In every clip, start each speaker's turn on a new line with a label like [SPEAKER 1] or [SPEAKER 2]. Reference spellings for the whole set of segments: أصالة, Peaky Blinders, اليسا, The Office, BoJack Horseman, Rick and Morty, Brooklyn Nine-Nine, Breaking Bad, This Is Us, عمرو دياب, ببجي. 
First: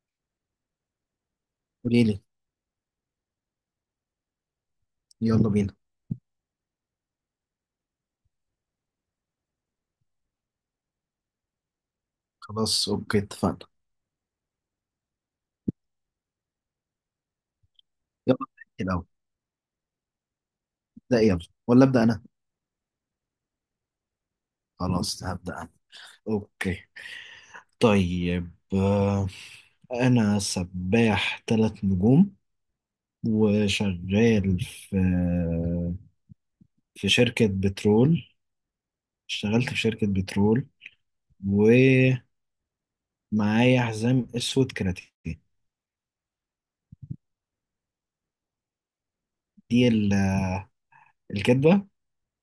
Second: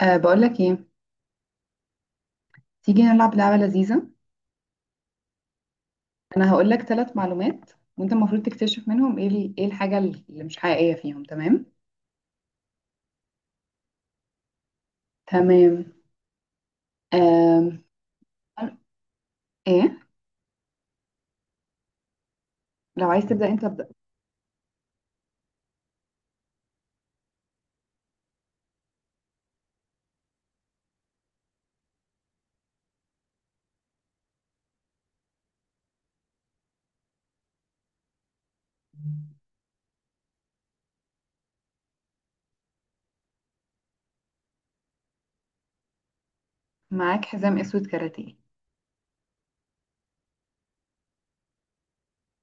[SPEAKER 1] بقولك ايه؟
[SPEAKER 2] قولي لي،
[SPEAKER 1] تيجي نلعب لعبة لذيذة.
[SPEAKER 2] يلا بينا.
[SPEAKER 1] انا هقولك 3 معلومات، وانت المفروض تكتشف منهم ايه الحاجة اللي مش حقيقية فيهم. تمام؟
[SPEAKER 2] خلاص، اوكي، اتفقنا.
[SPEAKER 1] تمام. أم.
[SPEAKER 2] يلا نحكي الاول.
[SPEAKER 1] ايه؟
[SPEAKER 2] ابدا يلا. ولا ابدا انا؟
[SPEAKER 1] لو عايز تبدأ انت ابدأ.
[SPEAKER 2] خلاص، هبدا انا. اوكي، طيب انا سباح ثلاث نجوم وشغال في شركة بترول. اشتغلت في شركة بترول، ومعايا حزام اسود كاراتيه.
[SPEAKER 1] معاك حزام اسود كاراتيه؟
[SPEAKER 2] دي الكدبة.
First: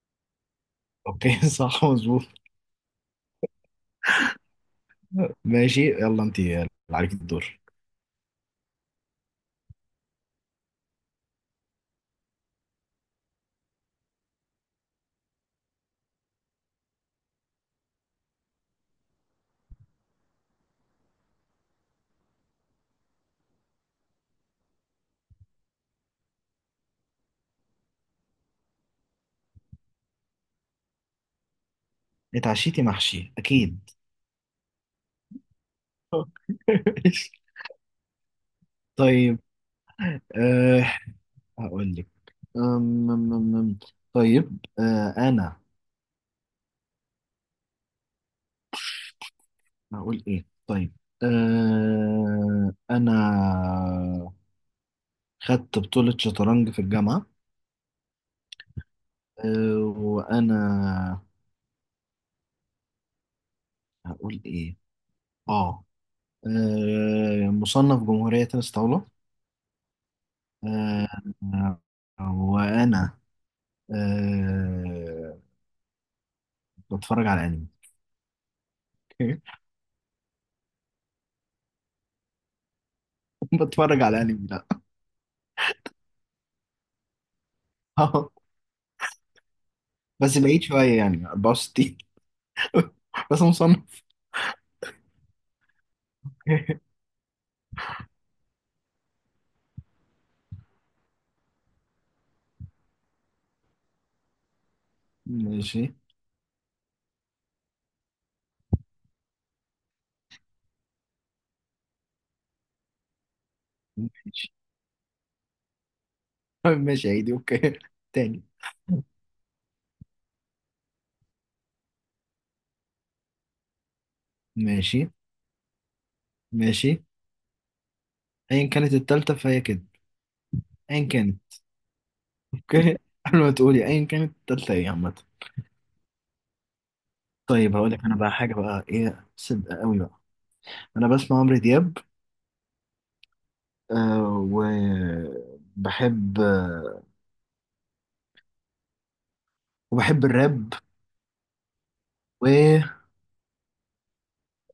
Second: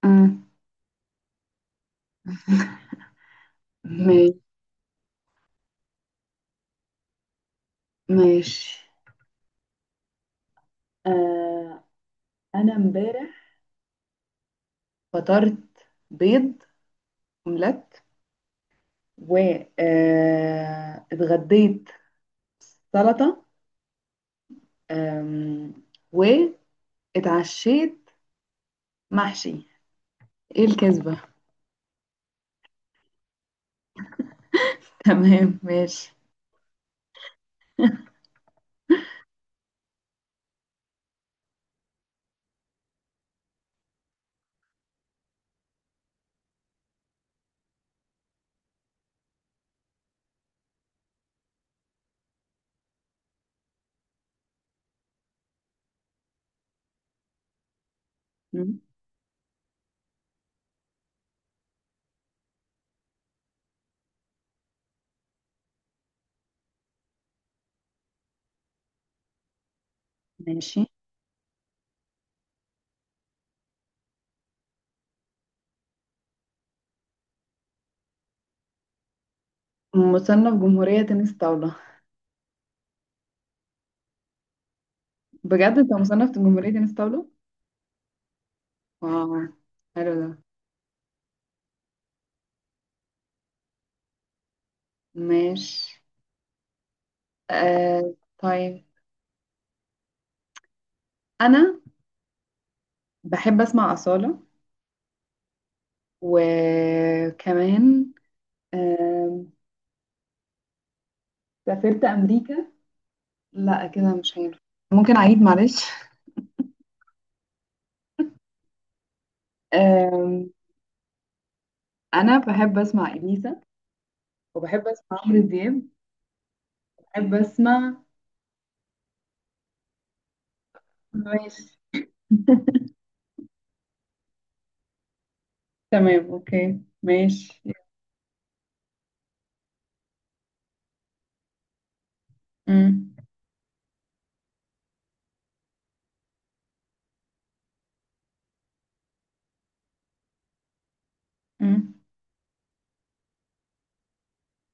[SPEAKER 1] أم.
[SPEAKER 2] اوكي صح مظبوط.
[SPEAKER 1] ماشي
[SPEAKER 2] ماشي، يلا انت اللي عليك الدور.
[SPEAKER 1] ماشي. أه انا امبارح فطرت بيض اومليت، و اتغديت سلطة، أم، واتعشيت محشي. ايه الكذبة؟
[SPEAKER 2] اتعشيتي محشي اكيد.
[SPEAKER 1] تمام ماشي.
[SPEAKER 2] طيب، أه هقول لك. أم أم أم أم. طيب، أنا هقول إيه؟ طيب، أنا خدت بطولة شطرنج في الجامعة.
[SPEAKER 1] مم.
[SPEAKER 2] وأنا هقول إيه؟ آه أه، مصنف جمهورية تنس طاولة.
[SPEAKER 1] ماشي.
[SPEAKER 2] أه آه، وأنا أه بتفرج على أنمي.
[SPEAKER 1] مصنف جمهورية تنس طاولة؟
[SPEAKER 2] بتفرج على أنمي؟ لأ.
[SPEAKER 1] بجد انت مصنف جمهورية تنس طاولة؟ واو، حلو ده.
[SPEAKER 2] بس بعيد شوية، يعني 64. بس مصنف.
[SPEAKER 1] ماشي. طيب، انا بحب اسمع أصالة،
[SPEAKER 2] ماشي
[SPEAKER 1] وكمان، آم، سافرت امريكا. لا كده مش
[SPEAKER 2] ماشي.
[SPEAKER 1] هينفع، ممكن اعيد معلش.
[SPEAKER 2] ماشي، عيدي، اوكي تاني.
[SPEAKER 1] آم، انا بحب اسمع اليسا، وبحب
[SPEAKER 2] ماشي
[SPEAKER 1] اسمع عمرو دياب،
[SPEAKER 2] ماشي.
[SPEAKER 1] بحب اسمع.
[SPEAKER 2] ايا كانت التالتة فهي كده. ايا كانت.
[SPEAKER 1] ماشي
[SPEAKER 2] اوكي قبل ما تقولي ايا كانت التالتة ايه عامة؟
[SPEAKER 1] تمام اوكي ماشي.
[SPEAKER 2] طيب هقول لك انا بقى حاجة بقى، ايه؟ صدق قوي بقى. انا بسمع عمرو دياب.
[SPEAKER 1] مم.
[SPEAKER 2] وبحب، وبحب الراب.
[SPEAKER 1] مم.
[SPEAKER 2] و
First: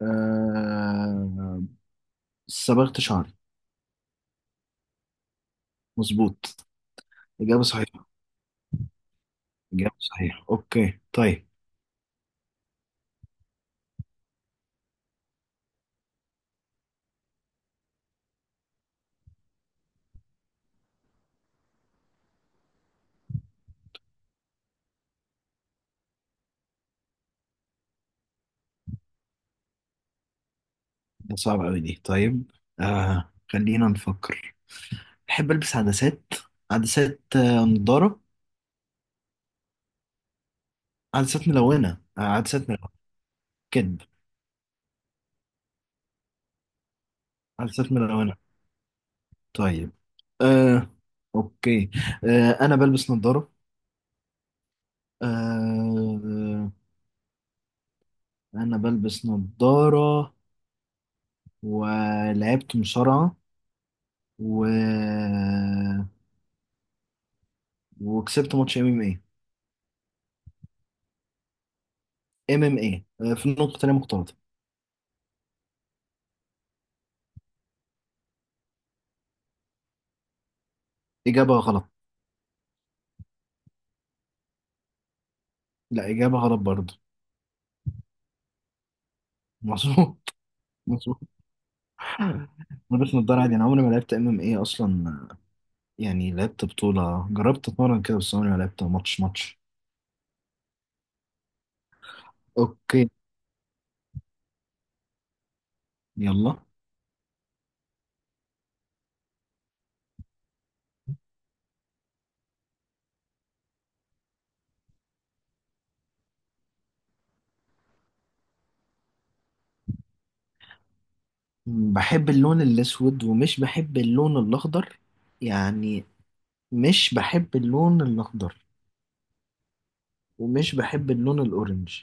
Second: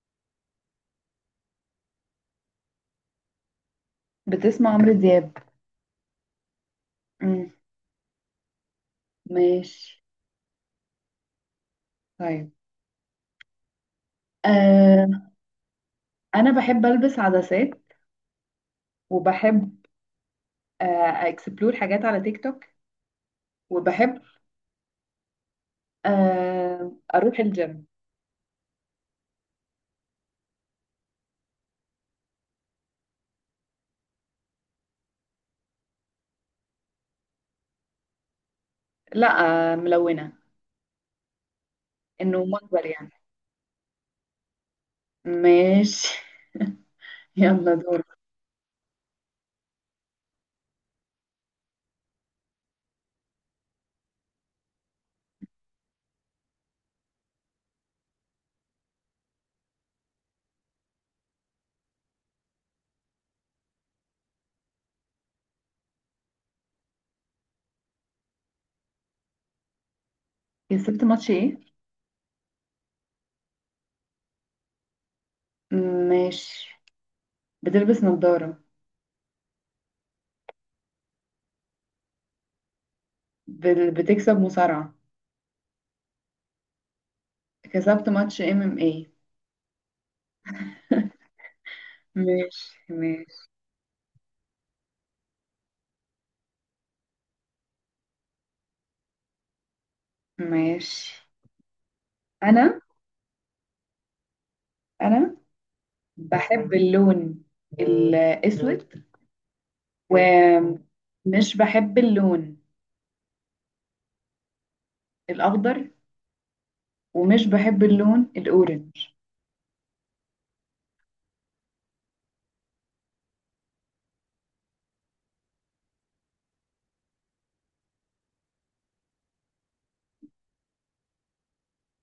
[SPEAKER 2] آه صبغت شعري.
[SPEAKER 1] بتسمع عمرو دياب؟
[SPEAKER 2] مظبوط.
[SPEAKER 1] مم.
[SPEAKER 2] إجابة صحيحة. إجابة
[SPEAKER 1] ماشي.
[SPEAKER 2] صحيحة، أوكي طيب.
[SPEAKER 1] طيب، آه انا بحب البس عدسات، وبحب اكسبلور حاجات على تيك توك، وبحب اروح الجيم.
[SPEAKER 2] ده صعب أوي دي، طيب خلينا نفكر. بحب البس عدسات. عدسات نضاره؟
[SPEAKER 1] لا، ملونة.
[SPEAKER 2] عدسات ملونه
[SPEAKER 1] انه
[SPEAKER 2] عدسات
[SPEAKER 1] مجبر
[SPEAKER 2] ملونه.
[SPEAKER 1] يعني.
[SPEAKER 2] كدب.
[SPEAKER 1] ماشي. يلا
[SPEAKER 2] عدسات
[SPEAKER 1] دور.
[SPEAKER 2] ملونه. طيب آه، اوكي. انا بلبس نضاره. آه، انا بلبس نضاره ولعبت مصارعه، و... وكسبت ماتش ام ام اي.
[SPEAKER 1] كسبت ماتش ايه؟
[SPEAKER 2] ام ام اي في النقطه تانية مختلطه.
[SPEAKER 1] ماشي. بتلبس نظارة.
[SPEAKER 2] اجابه غلط.
[SPEAKER 1] بتكسب مصارعة.
[SPEAKER 2] لا، اجابه غلط برضه.
[SPEAKER 1] كسبت ماتش ام ام ايه.
[SPEAKER 2] مظبوط، مظبوط
[SPEAKER 1] ماشي
[SPEAKER 2] بلبس
[SPEAKER 1] ماشي
[SPEAKER 2] نضاره عادي، انا عمري ما لعبت ام ام اي اصلا. يعني لعبت بطولة، جربت اتمرن كده، بس عمري ما لعبت ماتش.
[SPEAKER 1] ماشي. انا
[SPEAKER 2] اوكي
[SPEAKER 1] انا
[SPEAKER 2] يلا.
[SPEAKER 1] بحب اللون الأسود، ومش بحب اللون الأخضر، ومش بحب اللون الأورنج.
[SPEAKER 2] بحب اللون الاسود ومش بحب اللون الاخضر، يعني مش بحب اللون الاخضر ومش بحب اللون الاورنج.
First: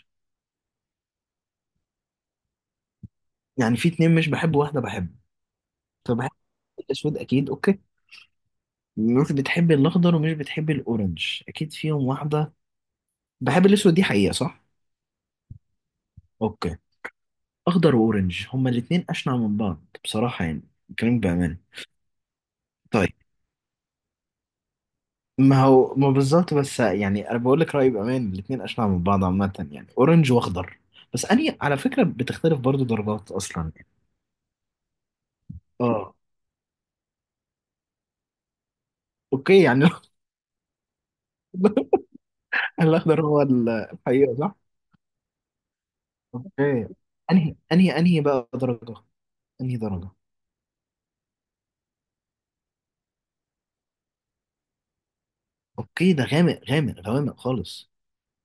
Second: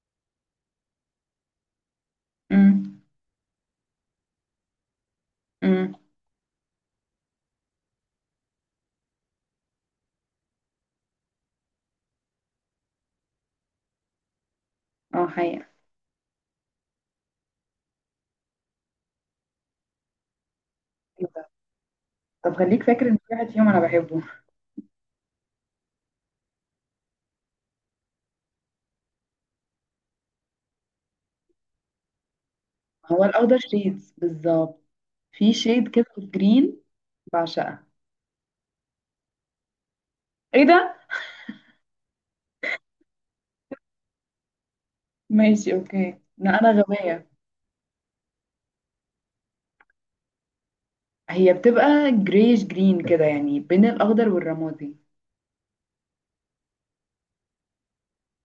[SPEAKER 1] امم.
[SPEAKER 2] يعني في اتنين مش بحب، واحدة بحب.
[SPEAKER 1] امم.
[SPEAKER 2] فبحب الاسود اكيد. اوكي، مش بتحب الاخضر ومش بتحب الاورنج، اكيد فيهم واحدة. بحب الاسود دي حقيقة، صح؟
[SPEAKER 1] اه، حقيقة.
[SPEAKER 2] اوكي. اخضر واورنج هما الاتنين اشنع من بعض بصراحة يعني. كلامك
[SPEAKER 1] إيه ده؟
[SPEAKER 2] بأمانة.
[SPEAKER 1] طب خليك فاكر
[SPEAKER 2] طيب،
[SPEAKER 1] إن في واحد فيهم أنا بحبه.
[SPEAKER 2] ما هو ما بالظبط، بس يعني انا بقول لك رايي بامان. الاثنين اشنع من بعض عامه، يعني اورنج واخضر. بس اني على فكره بتختلف برضو
[SPEAKER 1] هو
[SPEAKER 2] درجات
[SPEAKER 1] الأخضر
[SPEAKER 2] اصلا يعني.
[SPEAKER 1] شيدز بالظبط، في شيد كده
[SPEAKER 2] اه
[SPEAKER 1] جرين بعشقها.
[SPEAKER 2] اوكي يعني.
[SPEAKER 1] ايه ده؟
[SPEAKER 2] الاخضر هو الحقيقه، صح.
[SPEAKER 1] ماشي اوكي، لا انا
[SPEAKER 2] اوكي،
[SPEAKER 1] غبية.
[SPEAKER 2] انهي بقى درجه؟ انهي درجه؟
[SPEAKER 1] هي بتبقى جريش جرين كده، يعني بين الاخضر والرمادي.
[SPEAKER 2] اوكي، ده غامق غامق غوامق خالص.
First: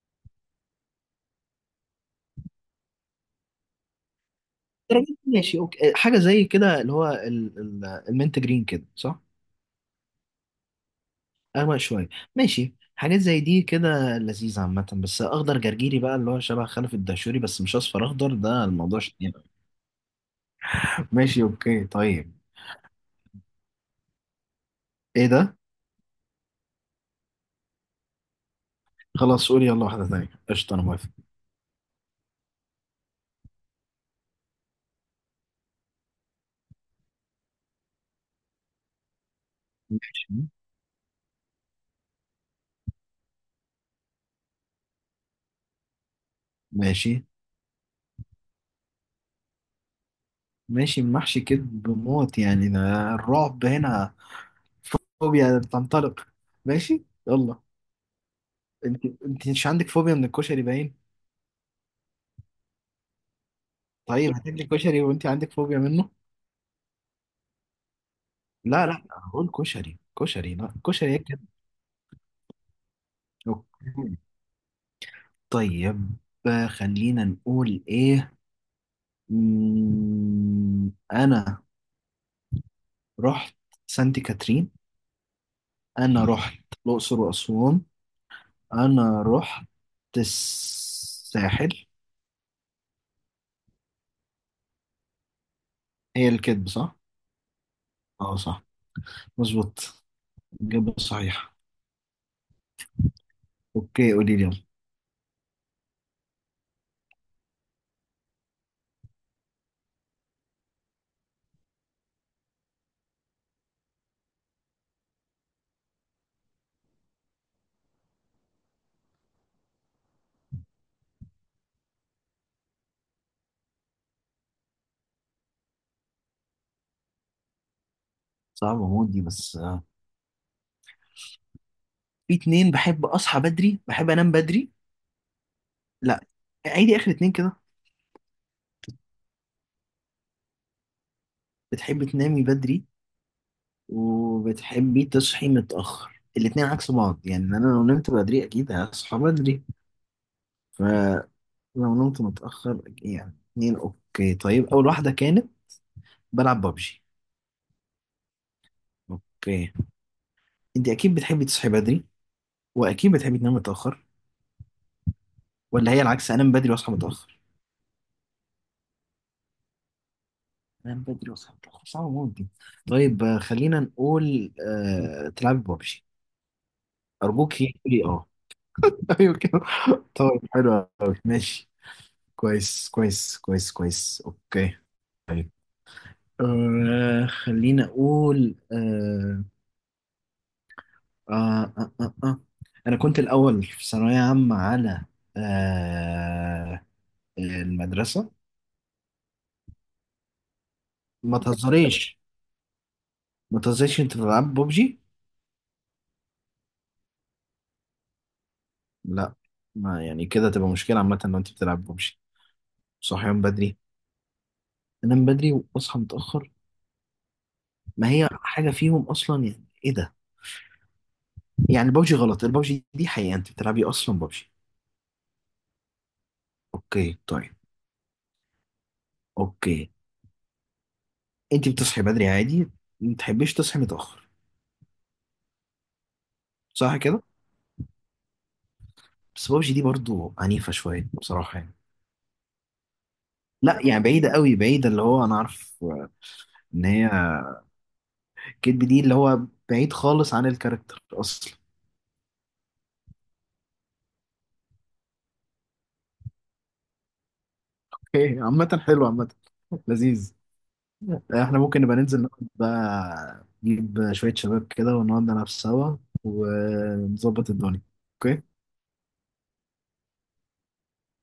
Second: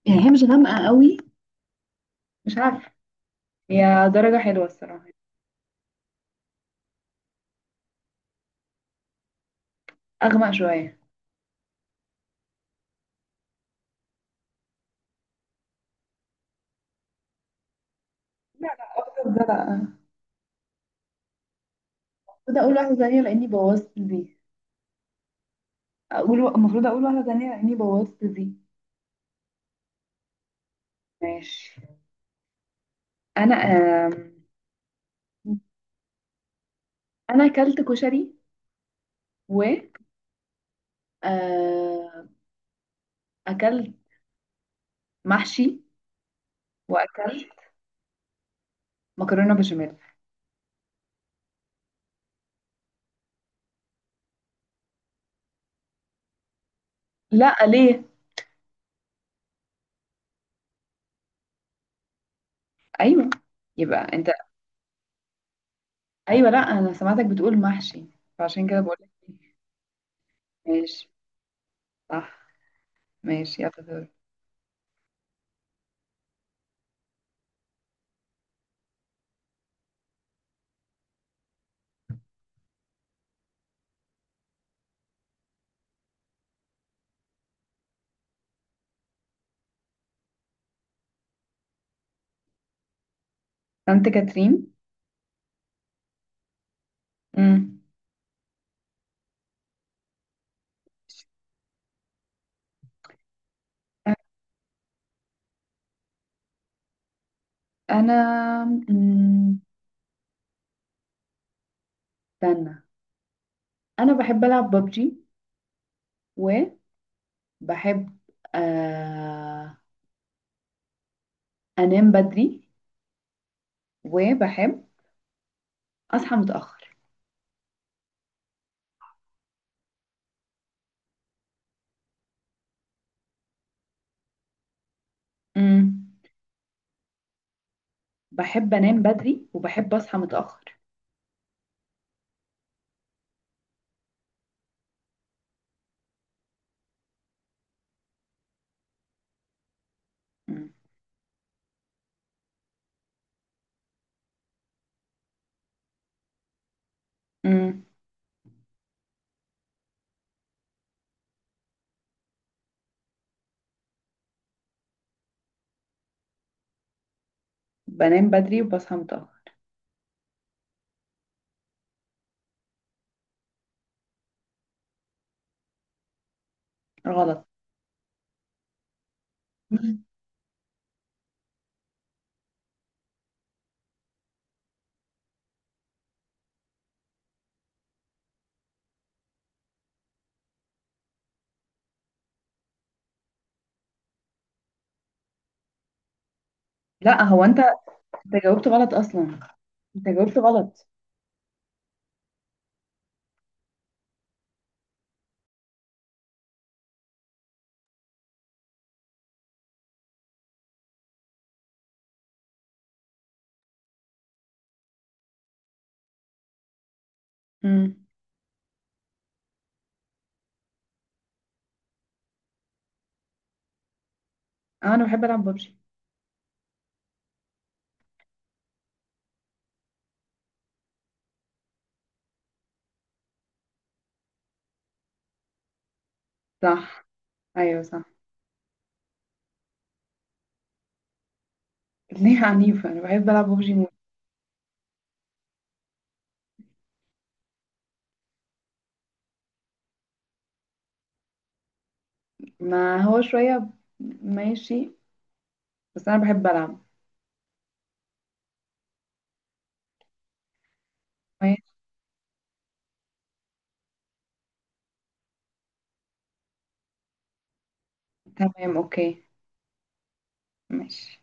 [SPEAKER 1] يعني هي مش غامقة قوي، مش عارفة، هي درجة حلوة الصراحة.
[SPEAKER 2] درجات، ماشي اوكي. حاجه زي كده اللي هو المنت جرين كده، صح؟
[SPEAKER 1] اغمق شوية.
[SPEAKER 2] أغمق شوية. ماشي، حاجات زي دي كده لذيذة عامة. بس أخضر جرجيري بقى، اللي هو شبه خلف الدهشوري، بس مش أصفر أخضر. ده
[SPEAKER 1] لا لا
[SPEAKER 2] الموضوع
[SPEAKER 1] اكتر،
[SPEAKER 2] شديد.
[SPEAKER 1] ده لا المفروض
[SPEAKER 2] ماشي أوكي طيب.
[SPEAKER 1] اقول واحدة ثانية لاني بوظت دي.
[SPEAKER 2] إيه ده؟
[SPEAKER 1] اقول المفروض اقول واحدة ثانية لاني بوظت دي.
[SPEAKER 2] خلاص قولي، يلا واحدة تانية، قشطة، أنا موافق.
[SPEAKER 1] ماشي. انا آم، انا اكلت كشري، و
[SPEAKER 2] ماشي.
[SPEAKER 1] آه، اكلت محشي،
[SPEAKER 2] ماشي.
[SPEAKER 1] واكلت مكرونة بشاميل.
[SPEAKER 2] ماشي محشي، كدب موت يعني ده. الرعب هنا. فوبيا بتنطلق. ماشي
[SPEAKER 1] لا
[SPEAKER 2] يلا.
[SPEAKER 1] ليه؟
[SPEAKER 2] أنت مش عندك فوبيا من الكشري باين؟
[SPEAKER 1] ايوه. يبقى انت.
[SPEAKER 2] طيب هتاكلي كشري وأنت عندك فوبيا منه؟
[SPEAKER 1] ايوه، لا انا سمعتك بتقول محشي، فعشان كده
[SPEAKER 2] لا
[SPEAKER 1] بقول
[SPEAKER 2] لا،
[SPEAKER 1] لك
[SPEAKER 2] هقول
[SPEAKER 1] إيه.
[SPEAKER 2] كشري. كشري، لا
[SPEAKER 1] ماشي،
[SPEAKER 2] كشري.
[SPEAKER 1] صح، ماشي يلا دور.
[SPEAKER 2] هيك. طيب خلينا نقول ايه. انا رحت سانت كاترين. انا رحت الاقصر واسوان. انا رحت الساحل.
[SPEAKER 1] انت كاترين.
[SPEAKER 2] هي الكذب، صح؟
[SPEAKER 1] امم.
[SPEAKER 2] اه صح، مظبوط. الإجابة صحيحة. اوكي، قولي لي يلا.
[SPEAKER 1] انا أمم، استنى، انا بحب العب ببجي، وبحب آه أنام بدري، وبحب أصحى متأخر.
[SPEAKER 2] صعبة موت دي، بس في اتنين. بحب اصحى بدري، بحب انام بدري.
[SPEAKER 1] مم.
[SPEAKER 2] لا، عيدي اخر اتنين كده.
[SPEAKER 1] بحب أنام بدري، وبحب أصحى متأخر.
[SPEAKER 2] بتحب تنامي بدري وبتحبي تصحي متأخر؟ الاتنين عكس بعض يعني. انا لو نمت بدري اكيد هصحى بدري،
[SPEAKER 1] مم.
[SPEAKER 2] فلو نمت متأخر، يعني اتنين. اوكي طيب، اول واحدة كانت بلعب ببجي.
[SPEAKER 1] مم.
[SPEAKER 2] اوكي، انت اكيد بتحبي تصحي بدري، واكيد بتحبي تنامي متأخر؟ ولا هي العكس، انام بدري واصحى متأخر؟
[SPEAKER 1] بنام بدري وبصحى متأخر.
[SPEAKER 2] انام بدري واصحى متأخر، صعب موت دي. طيب خلينا نقول تلعبي ببجي.
[SPEAKER 1] غلط.
[SPEAKER 2] ارجوك، قولي اه. ايوه كده.
[SPEAKER 1] مم.
[SPEAKER 2] طيب حلو أوي. ماشي. كويس كويس كويس كويس، اوكي طيب. خليني اقول. آه آه آه آه. انا كنت الاول في ثانويه عامه على آه
[SPEAKER 1] لا هو أنت
[SPEAKER 2] المدرسه.
[SPEAKER 1] أنت جاوبت غلط أصلا. أنت جاوبت غلط.
[SPEAKER 2] ما تهزريش، ما تهزريش، انت بتلعب ببجي. لا. ما يعني كده تبقى مشكله عامه لو انت بتلعب ببجي، صحيان بدري. انام بدري واصحى متاخر،
[SPEAKER 1] مم.
[SPEAKER 2] ما هي حاجه فيهم اصلا. يعني ايه ده؟ يعني ببجي غلط. الببجي دي حقيقه، انت بتلعبي اصلا ببجي؟
[SPEAKER 1] أنا بحب ألعب ببجي.
[SPEAKER 2] اوكي طيب. اوكي، انت بتصحي بدري عادي، ما تحبيش تصحي متاخر، صح
[SPEAKER 1] صح،
[SPEAKER 2] كده؟
[SPEAKER 1] أيوه صح.
[SPEAKER 2] بس بابجي دي برضو عنيفه شويه بصراحه يعني.
[SPEAKER 1] ليه عنيفة؟ أنا بحب ألعب ببجي
[SPEAKER 2] لا
[SPEAKER 1] موت.
[SPEAKER 2] يعني، بعيده قوي، بعيده اللي هو انا عارف ان هي كدب. دي اللي هو بعيد خالص عن الكاركتر اصلا.
[SPEAKER 1] ما هو شوية. ماشي، بس أنا بحب ألعب.
[SPEAKER 2] اوكي عامه حلو، عامه لذيذ. احنا
[SPEAKER 1] ماشي
[SPEAKER 2] ممكن نبقى ننزل نقعد بقى، نجيب شويه شباب كده ونقعد نلعب سوا، ونظبط الدنيا. اوكي.
[SPEAKER 1] تمام أوكي ماشي.